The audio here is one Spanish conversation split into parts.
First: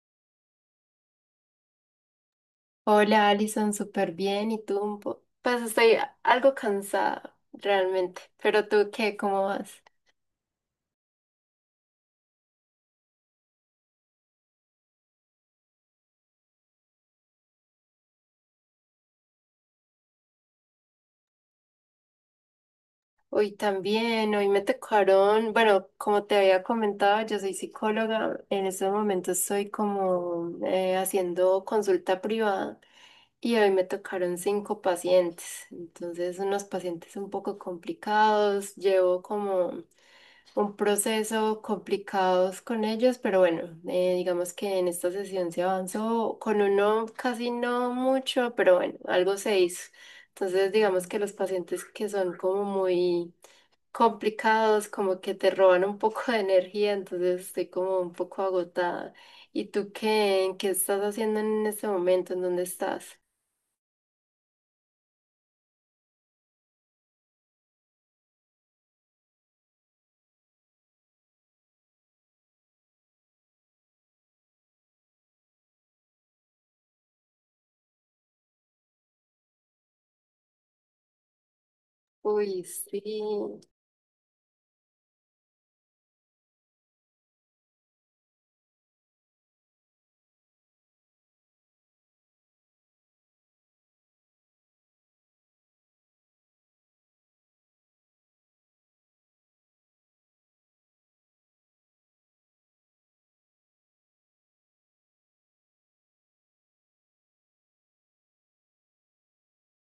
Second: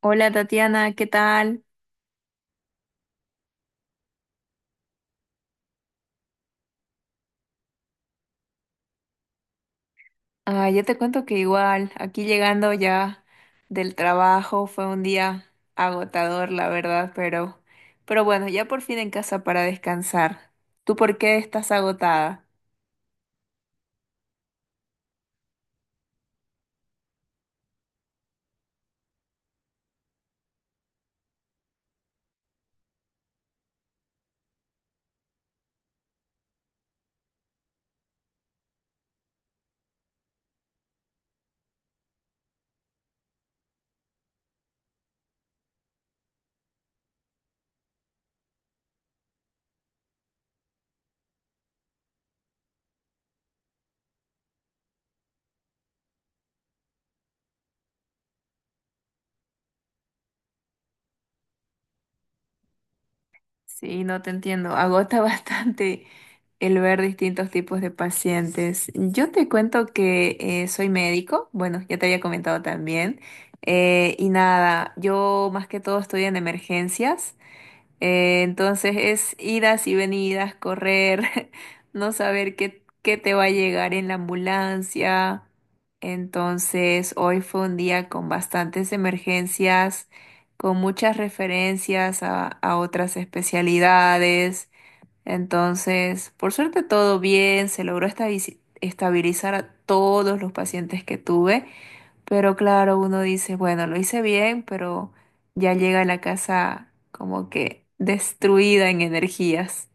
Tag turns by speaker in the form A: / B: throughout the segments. A: Hola Tatiana, ¿qué tal?
B: Hola, Alison, súper bien. ¿Y tú? Pues estoy algo cansada, realmente. Pero tú, ¿qué? ¿Cómo vas?
A: Ah, yo te cuento que igual, aquí llegando ya del trabajo, fue un día agotador, la verdad, pero bueno, ya por fin en casa para descansar. ¿Tú por qué estás agotada?
B: Hoy también, hoy me tocaron, bueno, como te había comentado, yo soy psicóloga. En estos momentos estoy como haciendo consulta privada y hoy me tocaron cinco pacientes. Entonces, unos pacientes un poco complicados. Llevo como un proceso complicados con ellos, pero bueno, digamos que en esta sesión se avanzó con uno casi no mucho, pero bueno, algo se hizo. Entonces, digamos que los pacientes que son como muy complicados, como que te roban un poco de energía, entonces estoy como un poco agotada. ¿Y tú qué? ¿Qué estás haciendo en este momento? ¿En dónde estás?
A: Sí, no te entiendo, agota bastante el ver distintos tipos de pacientes. Yo te cuento que soy médico, bueno, ya te había comentado también, y nada, yo más que todo estoy en emergencias. Entonces es idas y venidas, correr, no saber
B: Uy, sí.
A: qué te va a llegar en la ambulancia. Entonces hoy fue un día con bastantes emergencias, con muchas referencias a otras especialidades. Entonces, por suerte todo bien, se logró estabilizar a todos los pacientes que tuve. Pero claro, uno dice, bueno, lo hice bien, pero ya llega a la casa como que destruida en energías.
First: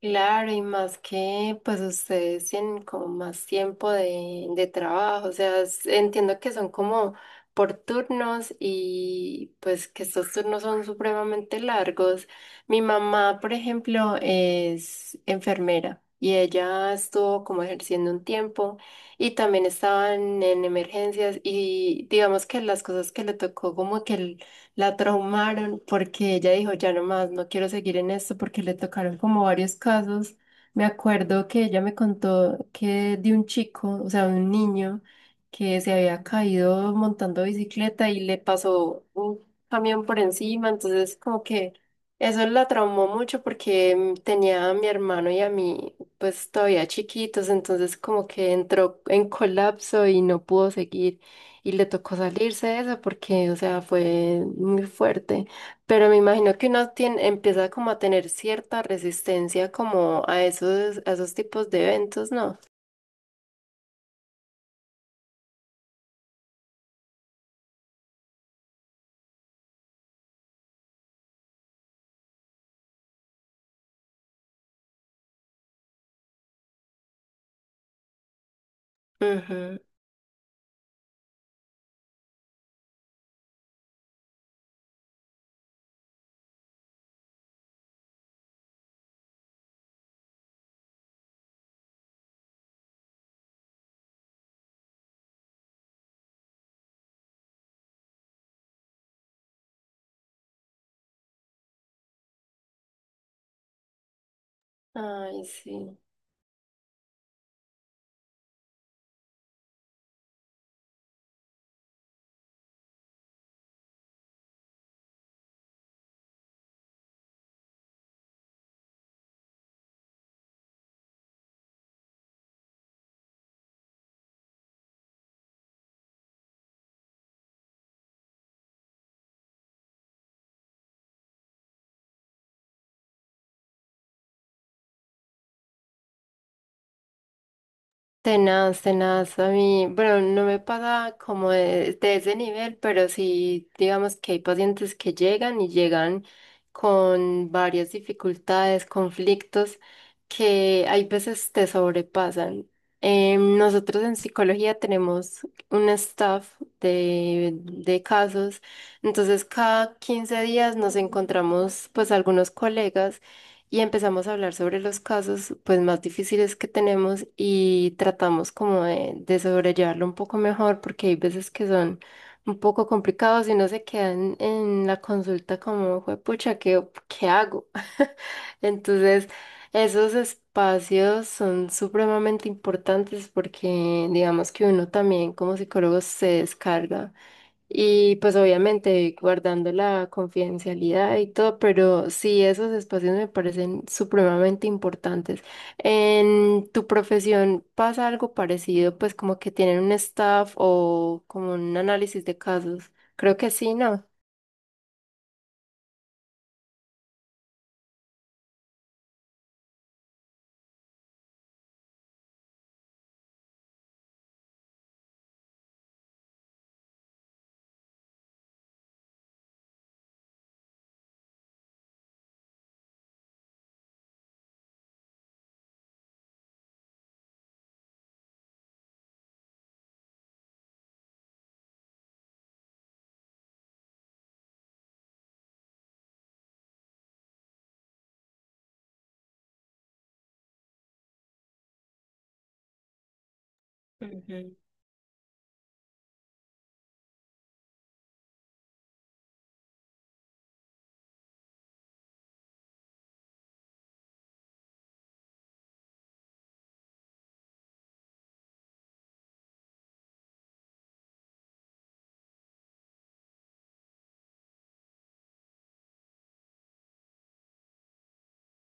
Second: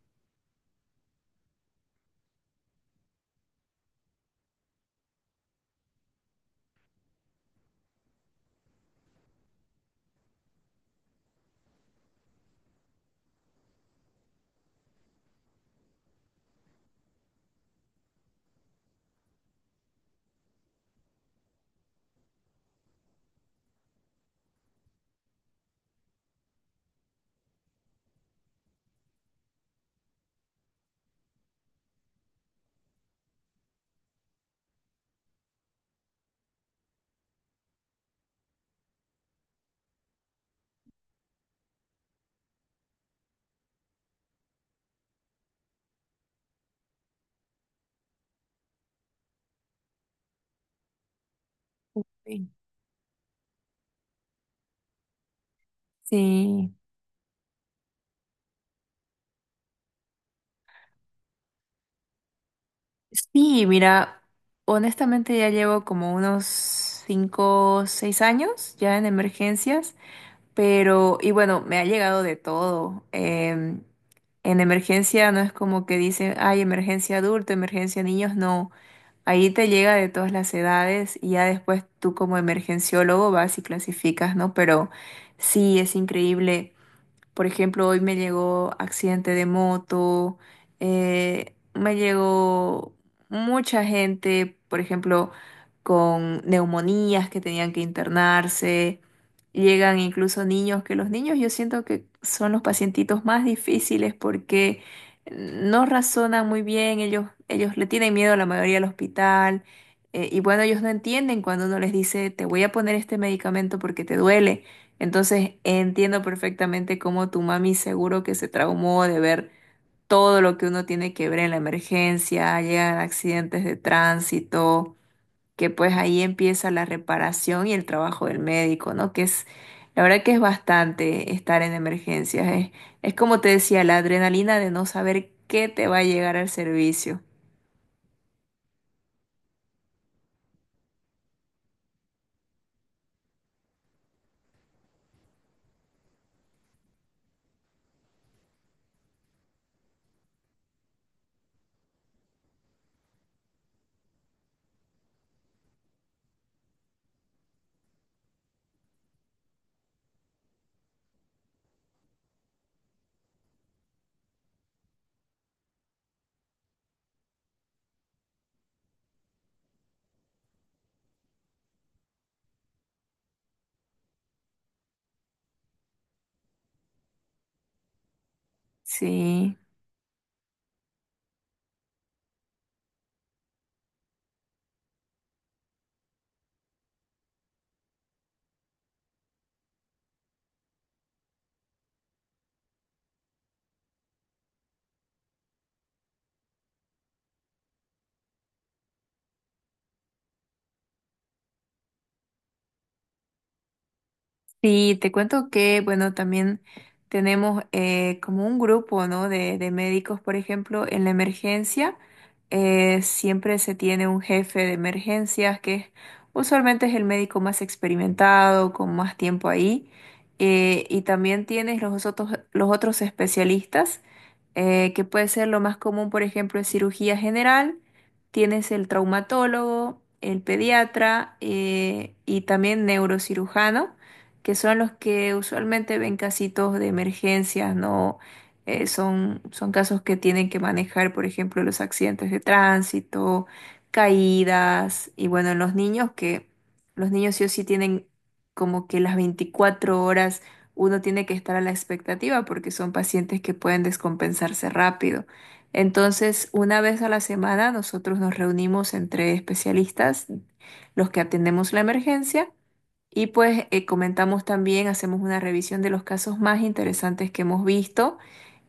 B: Claro, y más que pues ustedes tienen como más tiempo de trabajo, o sea, entiendo que son como por turnos y pues que estos turnos son supremamente largos. Mi mamá, por ejemplo, es enfermera y ella estuvo como ejerciendo un tiempo y también estaban en emergencias y digamos que las cosas que le tocó como que el la traumaron porque ella dijo, ya no más, no quiero seguir en esto porque le tocaron como varios casos. Me acuerdo que ella me contó que de un chico, o sea, un niño que se había caído montando bicicleta y le pasó un camión por encima, entonces como que eso la traumó mucho porque tenía a mi hermano y a mí pues todavía chiquitos, entonces como que entró en colapso y no pudo seguir. Y le tocó
A: Sí.
B: salirse de eso porque, o sea, fue muy fuerte. Pero me imagino que
A: Sí,
B: uno tiene, empieza como a tener cierta resistencia como a esos tipos de eventos, ¿no?
A: sí, mira, honestamente ya llevo como unos 5, 6 años ya en emergencias, pero, y bueno, me ha llegado de todo. En emergencia no es como que dicen, ay, emergencia adulto, emergencia niños, no. Ahí te
B: Ujú.
A: llega de todas las edades y ya después tú como emergenciólogo vas y clasificas, ¿no? Pero sí, es increíble. Por ejemplo, hoy me llegó accidente de moto, me llegó mucha gente, por ejemplo, con neumonías que tenían que internarse. Llegan incluso niños, que los niños yo siento que son los pacientitos más difíciles porque
B: Ay,
A: no
B: sí.
A: razonan muy bien, ellos le tienen miedo a la mayoría al hospital. Y bueno, ellos no entienden cuando uno les dice, te voy a poner este medicamento porque te duele. Entonces entiendo perfectamente cómo tu mami seguro que se traumó de ver todo lo que uno tiene que ver en la emergencia, llegan accidentes de tránsito, que pues ahí empieza la reparación y el trabajo del médico, ¿no? Que es, la verdad que es bastante estar en emergencias, es como te decía, la adrenalina de no saber qué te va a llegar al servicio.
B: Tenaz, tenaz, a mí, bueno, no me pasa como de ese nivel, pero sí, digamos que hay pacientes que llegan y llegan con varias dificultades, conflictos que hay veces te sobrepasan. Nosotros en psicología tenemos un staff de casos, entonces cada 15 días nos encontramos pues algunos colegas y empezamos a hablar sobre los casos pues más difíciles que tenemos y tratamos como de sobrellevarlo un poco mejor porque hay veces que son un poco complicados y no se quedan en la consulta como, pucha, ¿qué hago? Entonces,
A: Sí.
B: esos espacios son supremamente importantes porque digamos que uno también como psicólogo se descarga y pues obviamente guardando la confidencialidad y todo, pero sí, esos espacios me parecen supremamente importantes. ¿En tu profesión pasa algo parecido, pues como que tienen un staff o como un análisis de casos? Creo que sí, ¿no?
A: Sí, te cuento que, bueno, también tenemos como un grupo, ¿no? De médicos, por ejemplo, en la emergencia, siempre se tiene un jefe de emergencias que usualmente es el médico más experimentado, con más tiempo ahí, y también tienes los otros especialistas, que puede ser lo más común, por ejemplo, en cirugía general, tienes el traumatólogo, el pediatra, y también neurocirujano que son los que usualmente ven casitos de emergencias, ¿no? Son casos que tienen que manejar, por ejemplo, los accidentes de tránsito,
B: Ujú.
A: caídas, y bueno, en los niños que los niños sí o sí tienen como que las 24 horas uno tiene que estar a la expectativa porque son pacientes que pueden descompensarse rápido. Entonces, una vez a la semana nosotros nos reunimos entre especialistas, los que atendemos la emergencia, y pues comentamos también, hacemos una revisión de los casos más interesantes que hemos visto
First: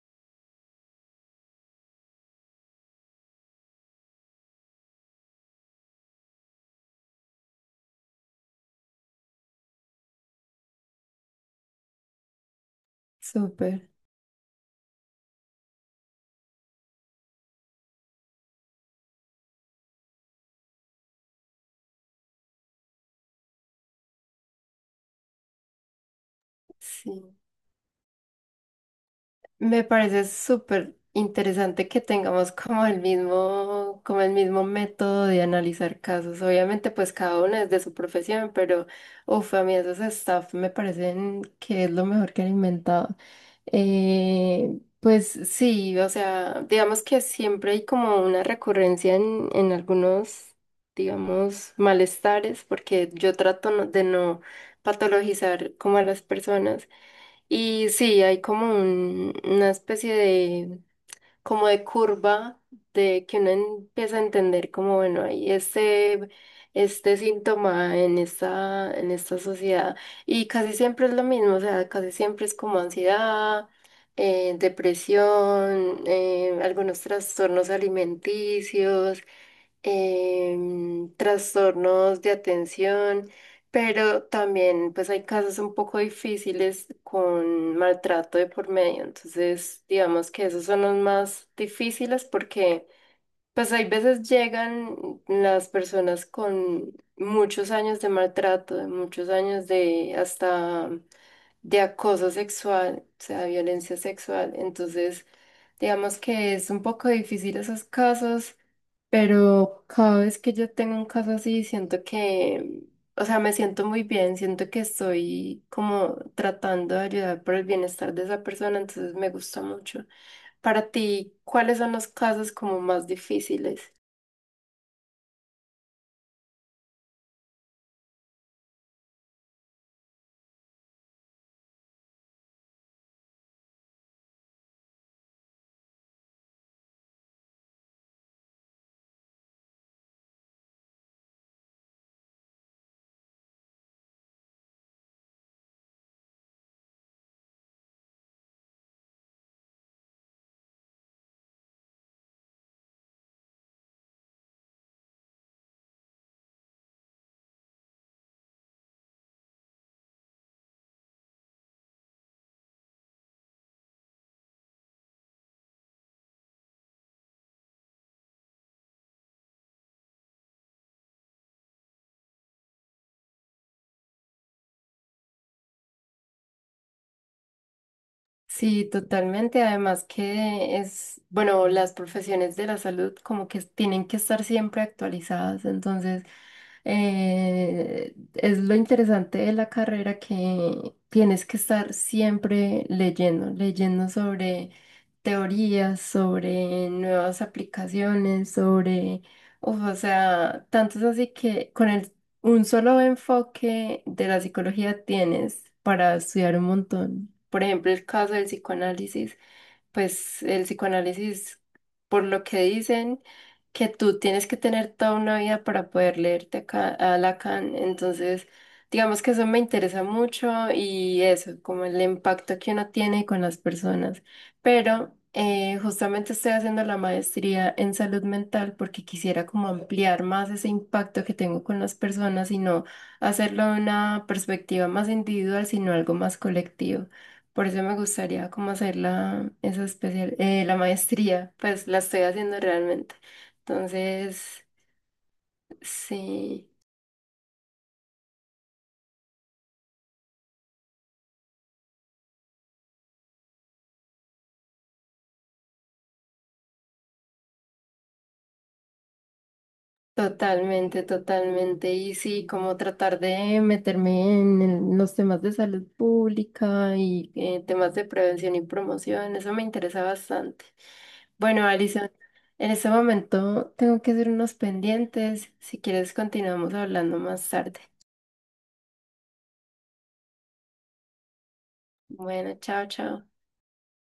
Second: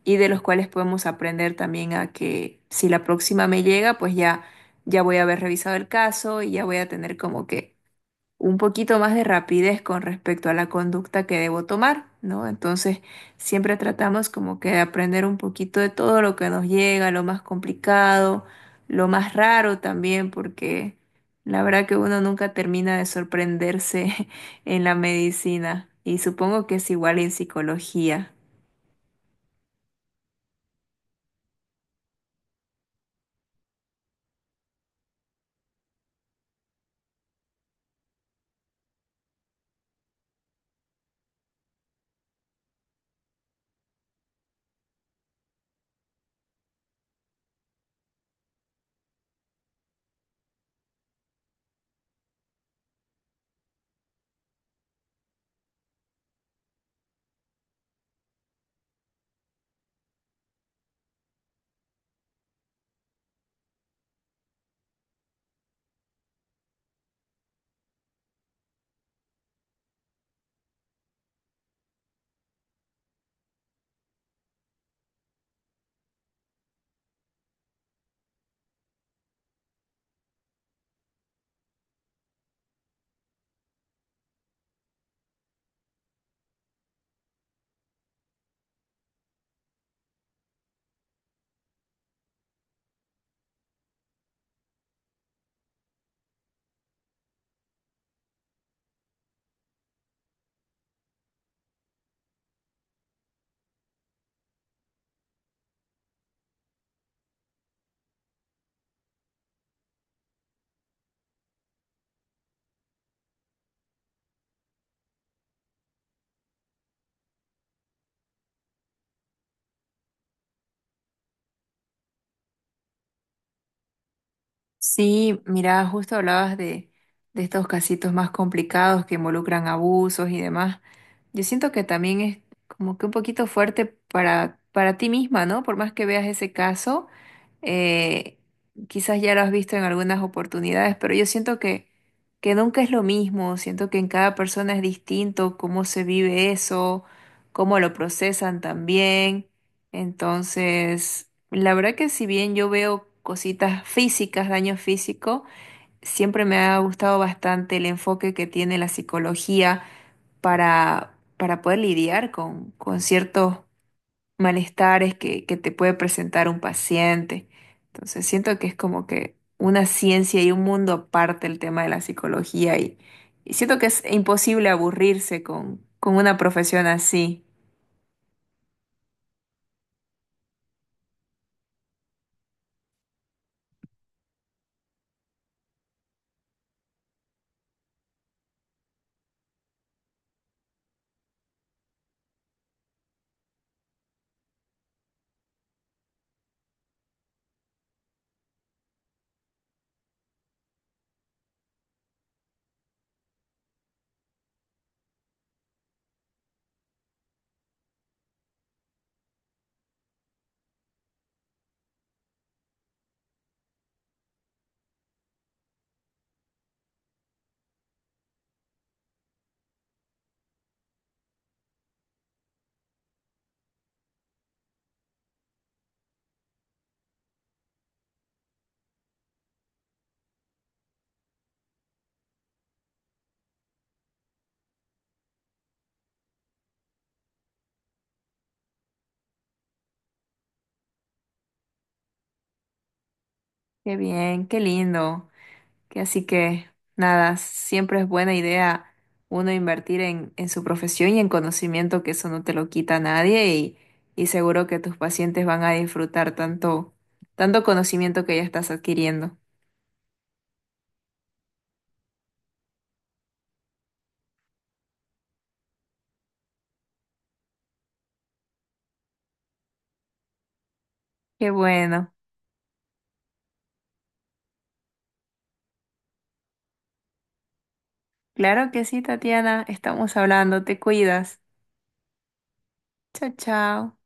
A: y de los cuales podemos aprender también a que si la próxima me llega, pues ya, ya voy a haber revisado el caso y ya voy a tener como que un poquito más de rapidez con respecto a la conducta que debo tomar, ¿no? Entonces, siempre
B: Súper,
A: tratamos como que de aprender un poquito de todo lo que nos llega, lo más complicado, lo más raro también, porque la verdad que uno nunca termina de sorprenderse en la medicina y supongo que es igual en
B: sí.
A: psicología.
B: Me parece súper interesante que tengamos como el mismo método de analizar casos. Obviamente, pues cada uno es de su profesión, pero uff, a mí esos staff me parecen que es lo mejor que han inventado. Pues sí, o sea, digamos que siempre hay como una recurrencia en algunos, digamos, malestares, porque yo trato de no patologizar como a las personas. Y sí, hay como una especie de, como de curva de que uno empieza a entender como, bueno, hay este síntoma en esta sociedad. Y casi siempre es lo mismo, o sea, casi siempre es como ansiedad, depresión, algunos trastornos alimenticios trastornos de atención, pero también pues hay casos un poco difíciles con maltrato de por medio. Entonces, digamos que esos son los más difíciles porque pues hay veces llegan las personas con muchos años de maltrato, de muchos años de hasta de acoso sexual, o sea, violencia sexual. Entonces, digamos que es un poco difícil esos casos, pero cada vez que yo tengo un caso así, siento que, o sea, me siento muy bien, siento que estoy como tratando de ayudar por el bienestar de esa persona, entonces me gusta mucho. Para ti, ¿cuáles son los casos como más difíciles?
A: Sí, mira, justo hablabas de estos casitos más complicados que involucran abusos y demás. Yo siento que también es como que un poquito fuerte para ti misma, ¿no? Por más que veas ese caso, eh, quizás ya lo has visto en algunas oportunidades, pero yo siento que nunca es lo mismo, siento que en cada persona es distinto cómo se vive eso, cómo lo procesan también. Entonces, la verdad que si bien yo veo cositas físicas, daño físico, siempre me ha gustado bastante el enfoque que tiene la psicología para poder lidiar con ciertos malestares que te puede presentar un paciente. Entonces, siento que es como que una ciencia y un mundo aparte el tema de la psicología y siento que es imposible aburrirse con una profesión así.
B: Sí, totalmente. Además que es, bueno, las profesiones de la salud como que tienen que estar siempre actualizadas. Entonces, es lo interesante de la carrera que tienes que estar siempre leyendo, leyendo sobre teorías, sobre nuevas aplicaciones, sobre, uf, o sea, tanto es así que con un solo enfoque de la psicología tienes para estudiar un montón. Por ejemplo, el caso del psicoanálisis, pues el psicoanálisis, por lo que dicen, que tú tienes que tener toda una vida para poder leerte a Lacan. Entonces, digamos que eso me interesa mucho y eso, como el impacto que uno tiene con las personas. Pero justamente estoy haciendo la maestría en salud mental porque quisiera como ampliar más ese impacto que tengo con las personas y no hacerlo de una perspectiva más individual, sino algo más colectivo. Por eso me gustaría como hacer esa la maestría, pues la estoy haciendo realmente.
A: Qué bien, qué
B: Entonces,
A: lindo. Que así que
B: sí,
A: nada, siempre es buena idea uno invertir en su profesión y en conocimiento, que eso no te lo quita nadie y, y seguro que tus pacientes van a disfrutar tanto, tanto conocimiento que ya estás adquiriendo.
B: totalmente, totalmente. Y sí, como tratar de meterme en los temas de salud pública y temas de prevención y promoción, eso me interesa bastante.
A: Qué
B: Bueno, Alison,
A: bueno.
B: en este momento tengo que hacer unos pendientes. Si quieres, continuamos hablando más tarde.
A: Claro que sí, Tatiana, estamos hablando, te cuidas.
B: Bueno, chao, chao.
A: Chao, chao.